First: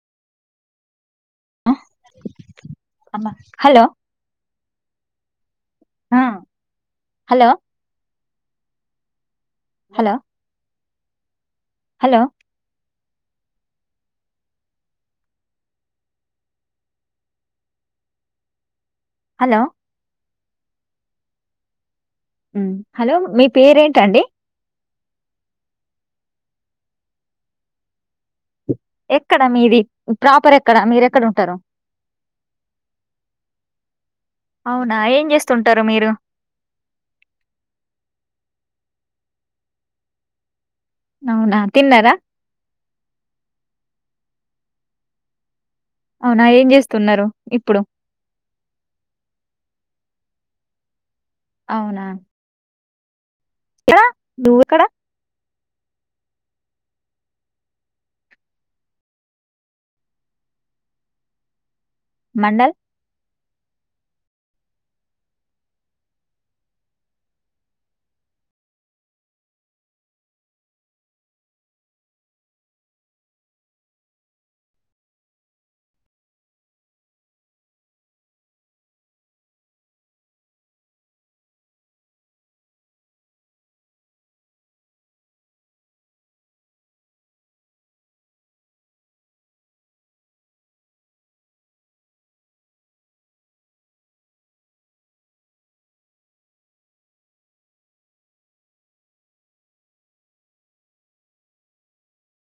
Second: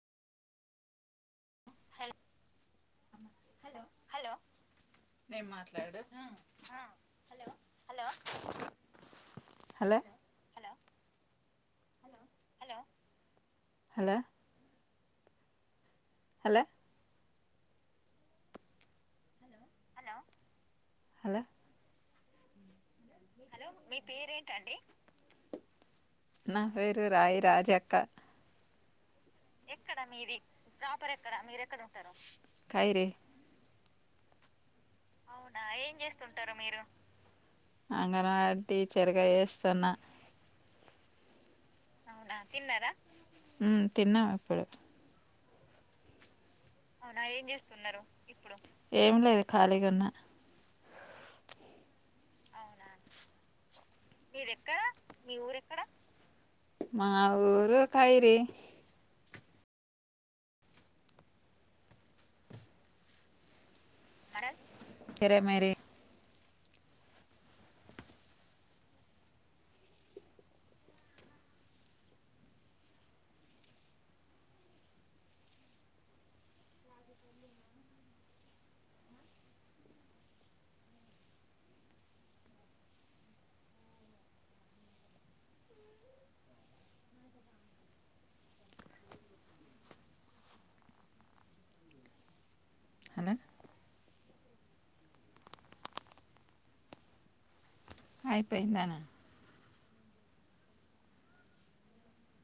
అమ్మ హలో ఆ హలో హలోట్ hello hello hello hello hello hello మ్మ్ హలో మీ పేరేంటండి నా పేరు రాయి రాజక్క ఎక్కడ మీది ప్రాపర్ ఎక్కడ మీరెక్కడ ఉంటారు అవునా ఏం అవునా చేస్తుంటారు ఏం మీరు చేస్తుంటారు మీరు అంగన్ వాడ్ టీచరు గా చేస్తున్న అవునా తిన్నారా అవునా తిన్నారా మ్మ్ తిన్నాము పడ అవునా ఏం అవునా చేస్తున్నారు ఏం ఇప్పుడు చేస్తున్నారు ఇప్పుడు ఏం లేదు ఖాళీగున్నా అవునా ఇక్కడ నువ్వు ఇక్కడ మీరెక్కడా మీ ఊరెక్కడా మా ఊరు కైది మండల్ సరే మరి హలో అయిపోయిందానా